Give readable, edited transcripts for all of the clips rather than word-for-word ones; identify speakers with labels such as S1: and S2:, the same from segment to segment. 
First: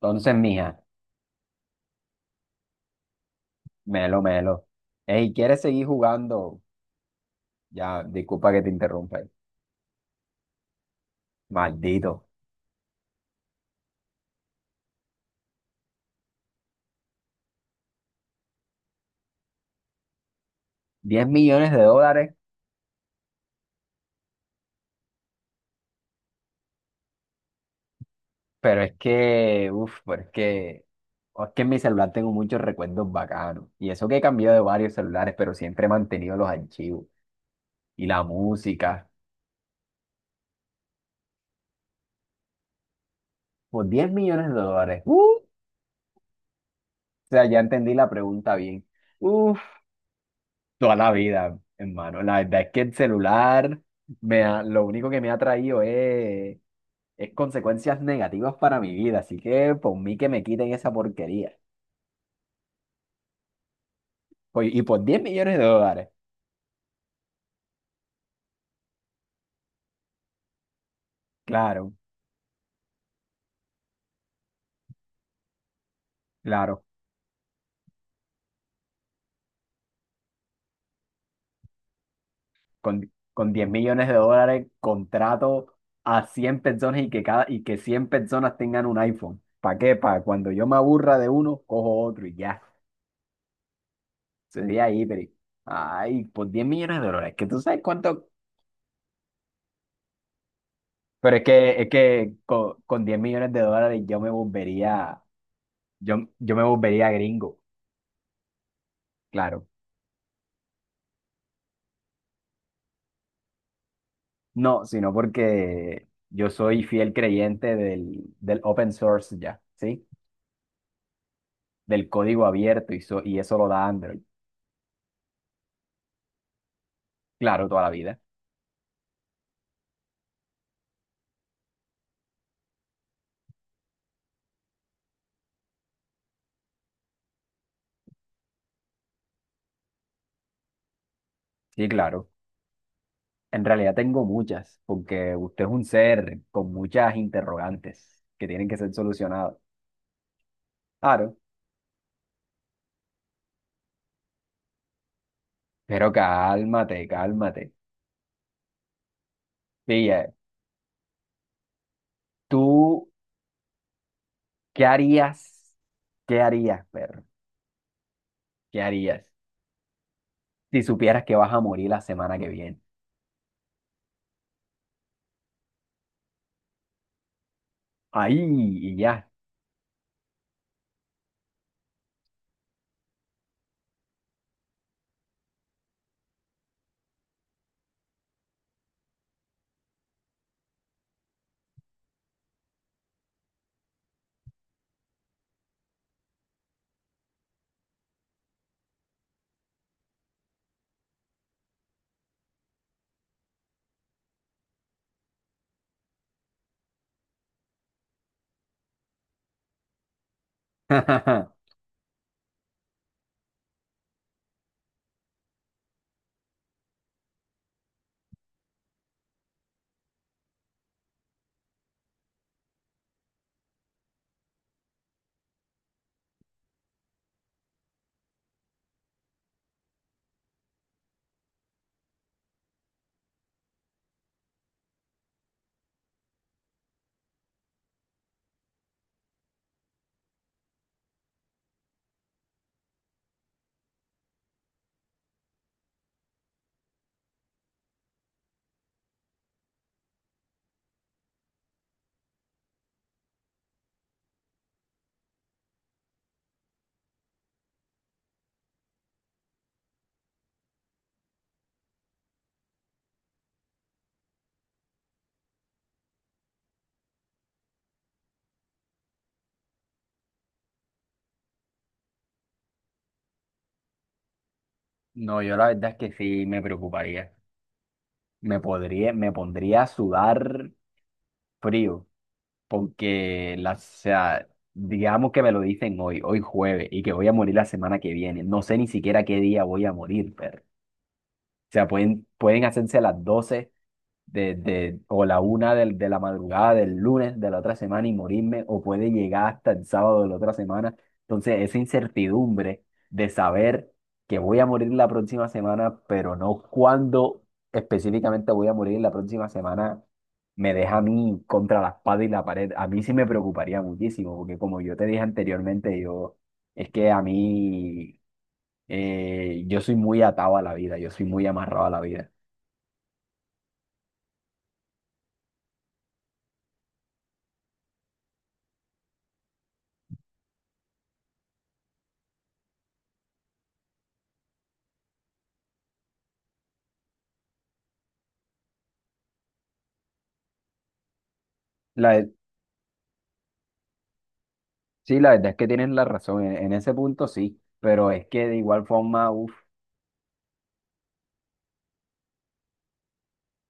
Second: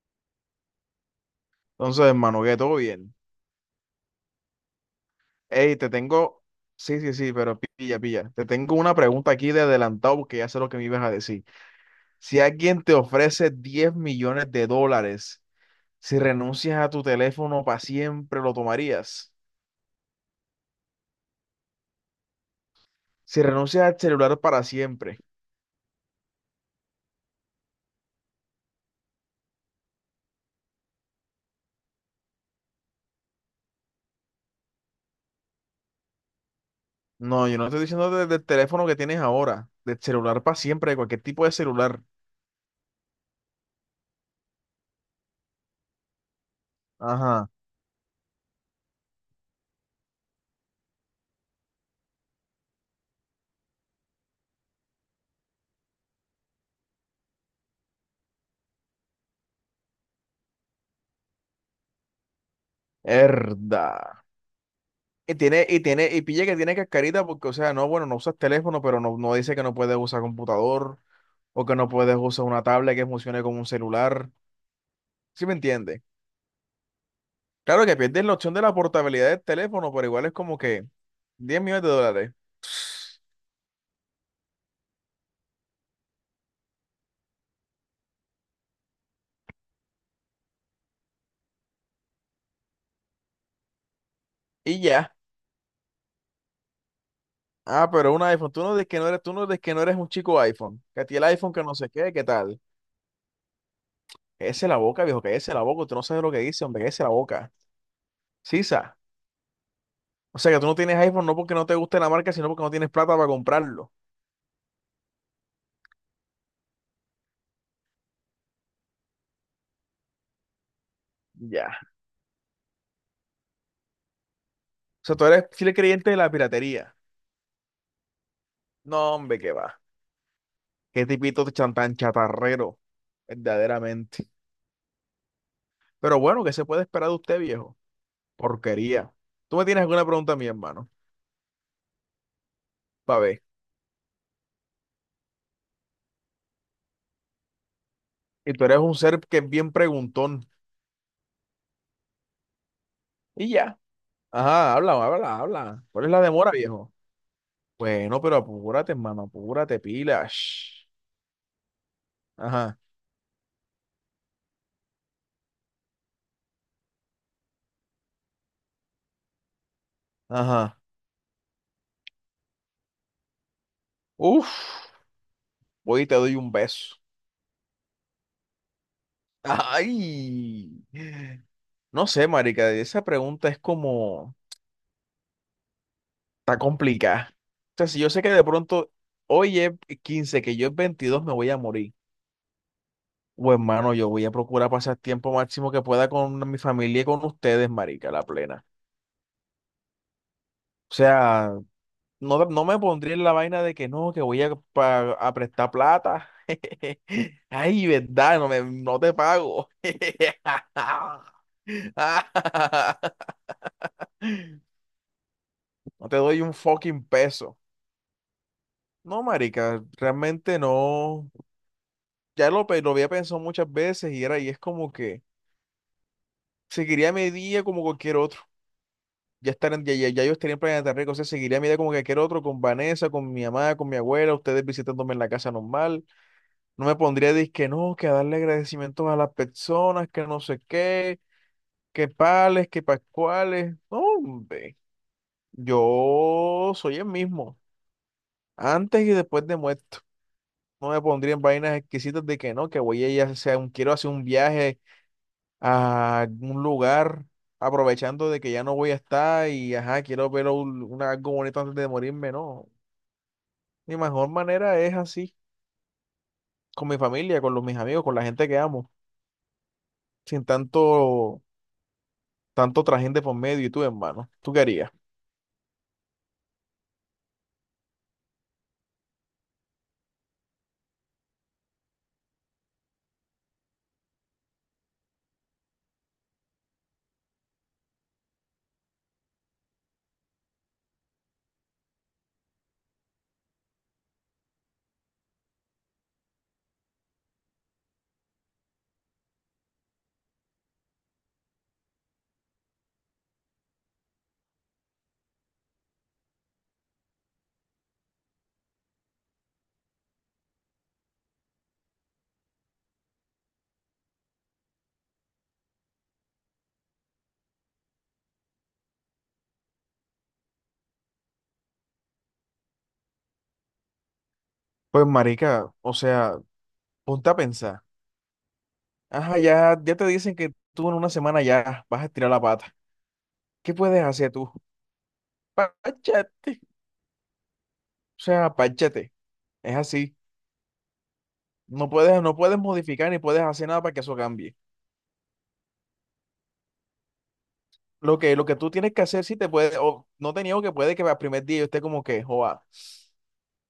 S1: Entonces, mija,
S2: Entonces, hermano, que todo bien.
S1: melo, melo. Ey, ¿quieres
S2: Ey,
S1: seguir
S2: te tengo.
S1: jugando?
S2: Sí, sí, sí, pero pilla,
S1: Ya,
S2: pilla. Te
S1: disculpa que te
S2: tengo una
S1: interrumpa.
S2: pregunta aquí de adelantado porque ya sé lo que me ibas a decir.
S1: Maldito.
S2: Si alguien te ofrece 10 millones de dólares, si renuncias a tu teléfono para siempre, ¿lo tomarías?
S1: 10 millones de dólares,
S2: Si renuncias al celular para siempre.
S1: pero es que, uff, pero es que en mi celular tengo muchos recuerdos bacanos. Y eso que he cambiado de varios celulares, pero siempre he mantenido los archivos
S2: No, yo no estoy
S1: y
S2: diciendo
S1: la
S2: del teléfono que
S1: música.
S2: tienes ahora, del celular para siempre, de cualquier tipo de celular.
S1: Por 10 millones de dólares. O sea,
S2: Ajá,
S1: ya entendí la pregunta bien. Uff, toda la vida, hermano. La verdad es que el celular, lo único que me ha traído es consecuencias negativas para mi vida, así que por mí que me quiten esa porquería.
S2: herda.
S1: Pues, y por 10
S2: Y
S1: millones de
S2: tiene, y
S1: dólares,
S2: tiene, y pilla que tiene cascarita porque, o sea, no, bueno, no usas teléfono, pero no, no dice que no puedes usar computador o que no
S1: claro,
S2: puedes usar una tablet que funcione como un celular. ¿Sí me entiende?
S1: claro,
S2: Claro que pierdes la opción de la portabilidad del teléfono, pero igual es como que 10 millones de dólares.
S1: con 10 millones de dólares contrato a 100 personas y que 100 personas tengan un iPhone. ¿Para qué? Para cuando yo me aburra de uno, cojo otro y ya.
S2: Y
S1: Sería ahí,
S2: ya.
S1: pero. Ay, por 10 millones de dólares, que tú sabes
S2: Ah, pero un
S1: cuánto.
S2: iPhone. Tú no dices que no eres un chico iPhone. Que a ti el
S1: Pero es
S2: iPhone que no
S1: que, es
S2: sé qué, qué
S1: que
S2: tal.
S1: con 10 millones de dólares yo me
S2: Ese la boca,
S1: volvería,
S2: viejo, que ese la boca. Tú no sabes
S1: yo,
S2: lo que
S1: yo me
S2: dice, hombre, que ese la
S1: volvería
S2: boca.
S1: gringo,
S2: Sisa.
S1: claro.
S2: O sea que tú no tienes iPhone no porque no te guste la marca, sino porque no tienes plata para comprarlo.
S1: No, sino porque yo soy fiel creyente del open source ya, ¿sí?
S2: Ya.
S1: Del código abierto y, y eso lo da Android.
S2: O sea, tú eres fiel creyente de la piratería.
S1: Claro, toda la vida.
S2: No, hombre, qué va. Qué tipito tan chatarrero, verdaderamente. Pero bueno, ¿qué se puede esperar de usted, viejo? Porquería. Tú me tienes alguna pregunta a mí, hermano.
S1: Sí, claro.
S2: Pa' ver.
S1: En realidad tengo muchas, porque usted es un ser con muchas interrogantes que
S2: Y tú
S1: tienen que
S2: eres
S1: ser
S2: un ser que es
S1: solucionadas.
S2: bien preguntón.
S1: Claro,
S2: Y ya. Ajá, habla, habla, habla. ¿Cuál es
S1: pero
S2: la demora, viejo?
S1: cálmate, cálmate.
S2: Bueno, pero apúrate, hermano, apúrate,
S1: Pilla,
S2: pilas. Ajá,
S1: ¿tú qué harías? ¿Qué harías, perro? ¿Qué harías
S2: ajá.
S1: si supieras que vas a morir la semana que viene?
S2: Uf, voy y te doy un beso.
S1: Ahí y ya.
S2: Ay. No sé, marica, esa pregunta es como... Está complicada. O sea, si yo sé que de pronto hoy es 15, que yo es 22 me voy a morir. O hermano, yo voy a procurar pasar tiempo máximo que pueda con mi familia y con ustedes, marica, la plena. O sea, no, no me pondría en la vaina de que no, que voy a, a prestar plata. Ay, verdad, no, no te pago. No te doy un fucking peso. No, marica, realmente no. Lo había pensado muchas veces y era, y es como que seguiría mi día como cualquier otro. Ya yo estaría en Planeta Rica, o sea, seguiría mi día como cualquier otro, con Vanessa, con mi mamá, con mi abuela, ustedes visitándome en la casa normal. No me pondría a decir que no, que a darle agradecimientos a las personas, que no sé qué, que pales, que pascuales. No, hombre, yo soy el mismo, antes y después de muerto. No me pondría en vainas exquisitas de que no, que voy a ir a hacer quiero hacer un viaje a un lugar aprovechando de que ya no voy a estar y ajá, quiero ver algo bonito antes de morirme, no. Mi mejor manera es así, con mi familia, con mis amigos, con la gente que amo, sin tanto, tanto trajín de por medio y tú, hermano. ¿Tú qué harías?
S1: No, yo la verdad es que sí me preocuparía. Me pondría a sudar frío, porque o sea, digamos que me lo dicen hoy, hoy jueves, y que voy a morir la semana que viene. No sé ni siquiera qué día voy a morir, pero. O sea, pueden hacerse las 12 o la 1 de la madrugada del lunes de la otra semana y morirme, o puede llegar hasta el sábado de la otra semana. Entonces, esa incertidumbre de saber que voy a morir la próxima semana, pero no cuándo específicamente voy a morir la próxima semana, me deja a mí contra la espada y la pared. A mí sí me preocuparía muchísimo, porque como yo te dije anteriormente, es que a mí, yo soy muy atado a la vida, yo soy muy amarrado a la vida.
S2: Pues marica, o sea, ponte a pensar. Ajá, ya, ya te dicen que tú en una semana ya vas a estirar la pata. ¿Qué puedes hacer tú? Páchate. O sea, páchate. Es así. No
S1: La,
S2: puedes, no puedes modificar ni puedes hacer nada para que eso cambie.
S1: Sí, la verdad es que tienes la razón, en ese punto sí, pero es
S2: Lo
S1: que de
S2: que tú
S1: igual
S2: tienes que hacer,
S1: forma,
S2: si te
S1: uff,
S2: puede, o no te niego que puede que al primer día yo esté como que, joa,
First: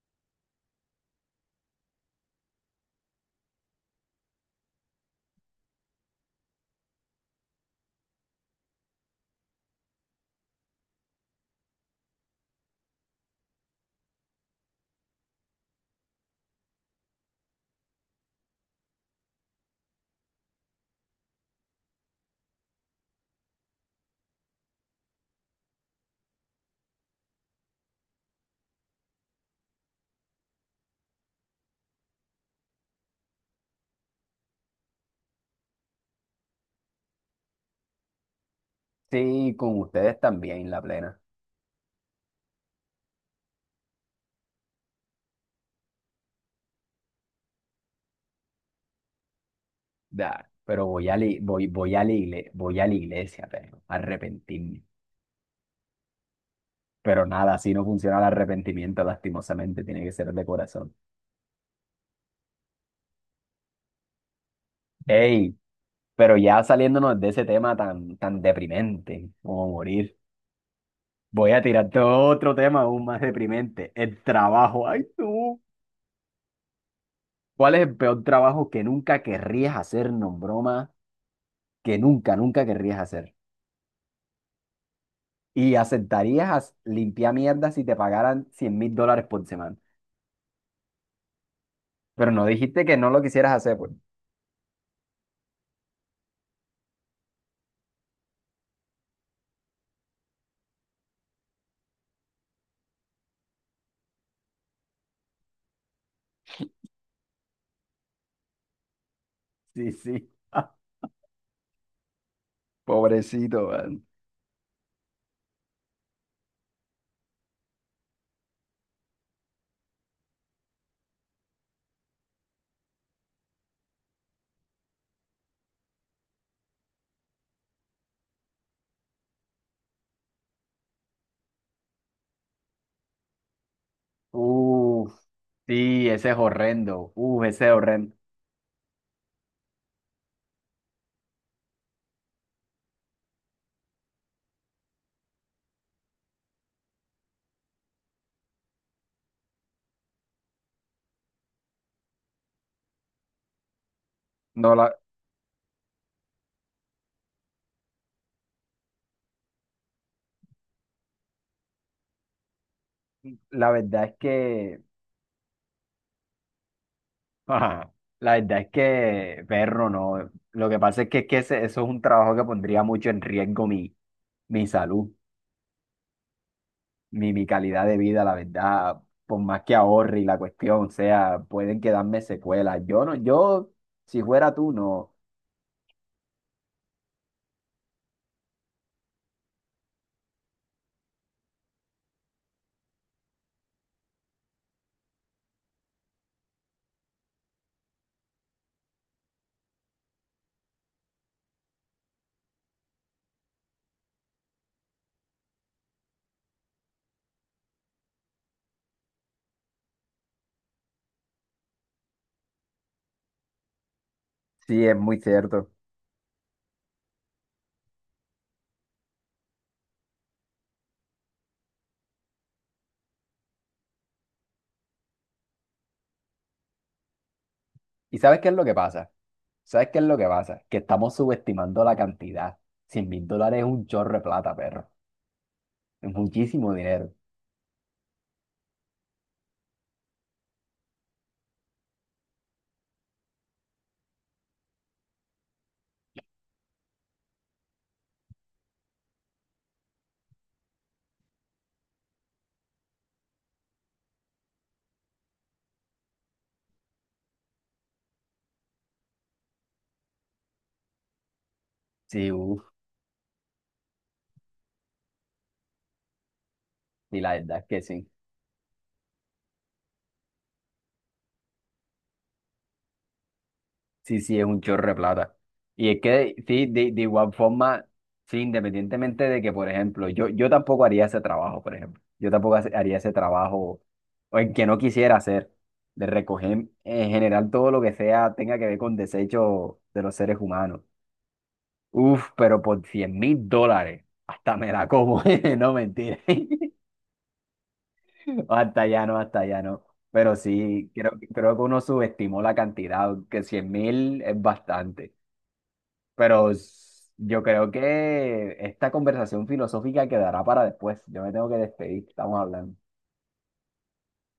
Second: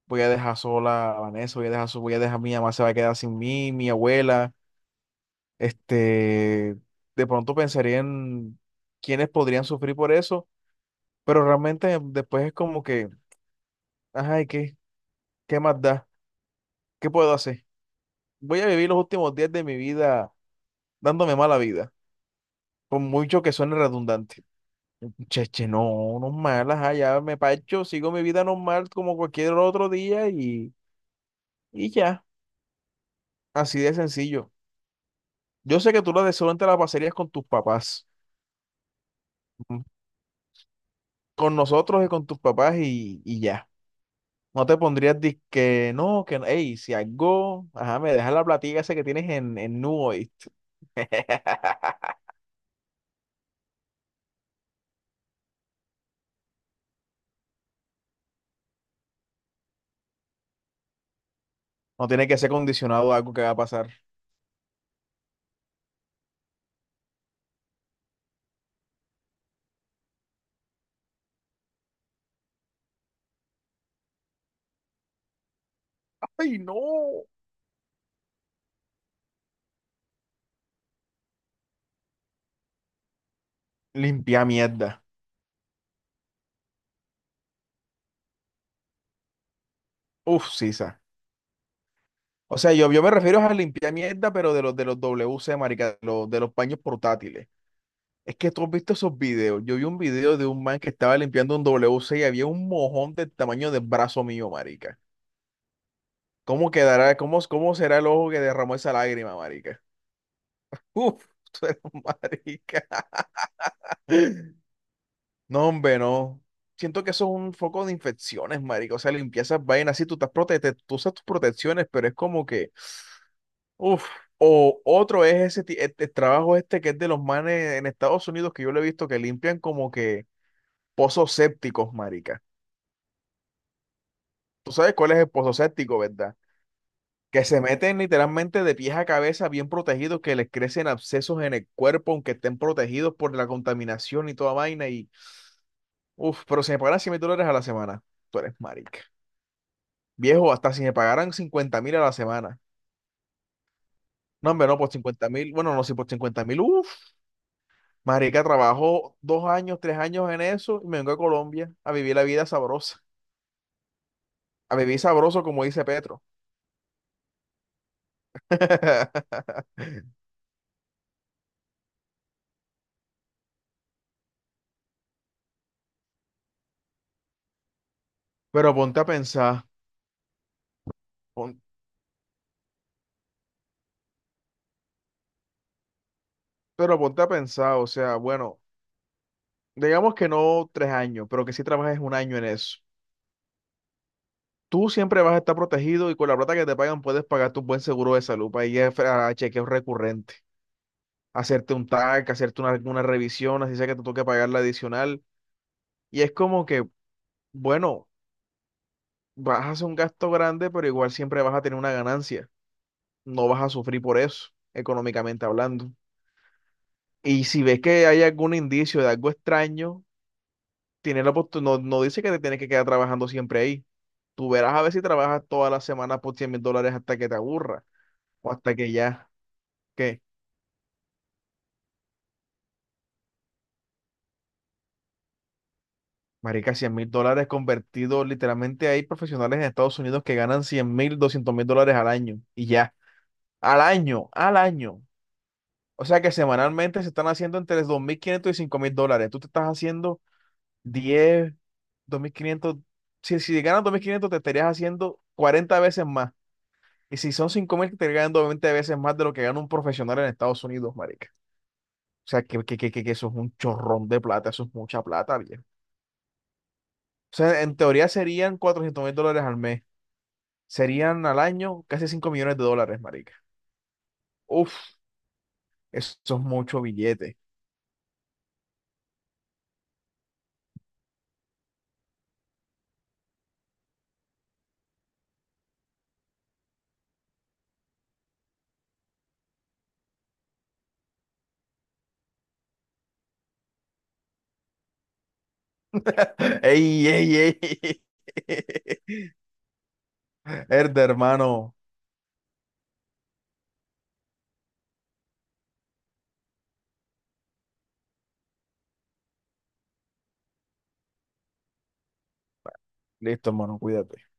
S2: voy a dejar sola a Vanessa, voy a dejar, mi mamá se va a quedar sin mí, mi abuela, este, de pronto pensaría en quiénes podrían sufrir por eso, pero realmente después es como que, ajá, ¿y qué? ¿Qué más da? ¿Qué puedo hacer? Voy a vivir los últimos días de mi vida dándome mala vida, por mucho que suene redundante. Cheche, no, normal, ajá, ya me parcho, sigo mi vida normal como cualquier otro día y ya, así de sencillo. Yo sé que tú lo de seguro te la pasarías con tus papás.
S1: sí, con
S2: Ujú.
S1: ustedes también la plena.
S2: Con nosotros y con tus papás y ya. No te pondrías que no, ey, si algo, ajá, me dejas la platica esa que tienes en Nu,
S1: Da,
S2: ¿oíste?
S1: pero voy a, li- voy, voy a, la igle- voy a la iglesia, pero a arrepentirme. Pero nada, así no funciona el arrepentimiento, lastimosamente, tiene que ser de corazón.
S2: No tiene que ser condicionado a algo que va a pasar.
S1: Ey, pero ya saliéndonos de ese tema tan, tan deprimente como morir, voy a tirarte otro tema aún más deprimente, el trabajo. Ay, tú.
S2: ¡Ay, no!
S1: ¿Cuál es el peor trabajo que nunca querrías hacer, no broma? Que nunca, nunca querrías hacer.
S2: Limpia mierda.
S1: Y aceptarías limpiar mierda si te pagaran 100.000 dólares por semana.
S2: Uf, sisa.
S1: Pero no
S2: O sea,
S1: dijiste que
S2: yo
S1: no
S2: me
S1: lo
S2: refiero
S1: quisieras
S2: a
S1: hacer, pues.
S2: limpiar mierda, pero de los WC, marica, de los paños portátiles. Es que tú has visto esos videos. Yo vi un video de un man que estaba limpiando un WC y había un mojón del tamaño del brazo mío, marica. ¿Cómo quedará? ¿Cómo será el ojo que derramó esa lágrima, marica?
S1: Sí, sí.
S2: Uf, tú eres un marica.
S1: Pobrecito, man.
S2: No, hombre, no. Siento que eso es un foco de infecciones, marica. O sea, limpiar esas vainas. Sí, tú estás tú usas tus protecciones, pero es como que, uf. O otro es ese este trabajo este que es de los manes en Estados Unidos que yo lo he visto que limpian como que pozos sépticos, marica. Tú sabes cuál
S1: Uf,
S2: es el pozo séptico,
S1: sí, ese
S2: ¿verdad?
S1: es horrendo. Uf,
S2: Que se
S1: ese es
S2: meten
S1: horrendo.
S2: literalmente de pies a cabeza bien protegidos, que les crecen abscesos en el cuerpo, aunque estén protegidos por la contaminación y toda vaina. Y, uff, pero si me pagaran 100.000 dólares a la semana, tú eres marica. Viejo, hasta si me pagaran 50.000 a la semana. No, hombre,
S1: No,
S2: no,
S1: la,
S2: por 50.000, bueno, no, si por 50.000, uff, marica, trabajo 2 años, 3 años en eso y me vengo a Colombia a vivir la vida sabrosa.
S1: la verdad es
S2: A
S1: que.
S2: vivir sabroso, como dice Petro.
S1: Ajá, la verdad es que, perro, no. Lo que pasa es que eso es un trabajo que pondría mucho en riesgo mi salud, mi calidad de vida, la
S2: Pero ponte
S1: verdad,
S2: a
S1: por más
S2: pensar,
S1: que ahorre y la cuestión, o sea,
S2: pon-
S1: pueden quedarme secuelas. Yo no, si fuera tú, no.
S2: Pero ponte a pensar, o sea, bueno, digamos que no 3 años, pero que sí trabajes 1 año en eso. Tú siempre vas a estar protegido y con la plata que te pagan puedes pagar tu buen seguro de salud para ir a chequeos recurrentes, hacerte un TAC, hacerte una revisión, así sea que te toque pagar la adicional. Y es como que, bueno, vas a hacer un gasto grande, pero igual siempre vas a tener una ganancia. No vas a sufrir por eso,
S1: Sí, es muy
S2: económicamente
S1: cierto.
S2: hablando. Y si ves que hay algún indicio de algo extraño, no, no dice que te tienes que quedar trabajando siempre ahí. Tú verás a ver si trabajas todas las semanas por 100.000 dólares hasta que te aburra
S1: ¿Y sabes qué
S2: o
S1: es lo
S2: hasta
S1: que
S2: que
S1: pasa?
S2: ya,
S1: ¿Sabes qué es lo
S2: ¿qué?
S1: que pasa? Que estamos subestimando la cantidad. Cien mil dólares es un chorro de plata, perro. Es muchísimo
S2: Marica, cien mil
S1: dinero.
S2: dólares convertidos, literalmente hay profesionales en Estados Unidos que ganan 100.000, 200.000 dólares al año y ya, al año. O sea que semanalmente se están haciendo entre 2.500 y 5.000 dólares. Tú te estás haciendo diez dos mil quinientos si, si ganas 2.500 te estarías haciendo 40 veces más. Y si son 5.000, te ganan 20 veces más de lo que gana un profesional en Estados Unidos, marica. O
S1: Sí,
S2: sea,
S1: uff,
S2: que eso es un chorrón de plata, eso es mucha plata, viejo.
S1: y la
S2: O
S1: verdad
S2: sea,
S1: es
S2: en
S1: que sí.
S2: teoría serían 400.000 dólares al mes. Serían al año casi 5 millones de dólares, marica.
S1: Sí, sí, es un chorro de
S2: Uf,
S1: plata. Y es
S2: eso
S1: que,
S2: es
S1: sí,
S2: mucho
S1: de igual
S2: billete.
S1: forma, sí, independientemente de que, por ejemplo, yo tampoco haría ese trabajo, por ejemplo. Yo tampoco haría ese trabajo, o en que no quisiera hacer, de recoger en general todo lo que sea, tenga que ver con desechos de los seres humanos. Uf, pero por 100.000 dólares, hasta me la como, no mentira.
S2: Ey, ey, ey.
S1: Hasta allá no, hasta allá no. Pero sí,
S2: Erde,
S1: creo que
S2: hermano.
S1: uno subestimó la cantidad, que 100.000 es bastante. Pero yo creo que esta conversación filosófica quedará para después. Yo me tengo que despedir. Estamos hablando.
S2: Listo, hermano, cuídate.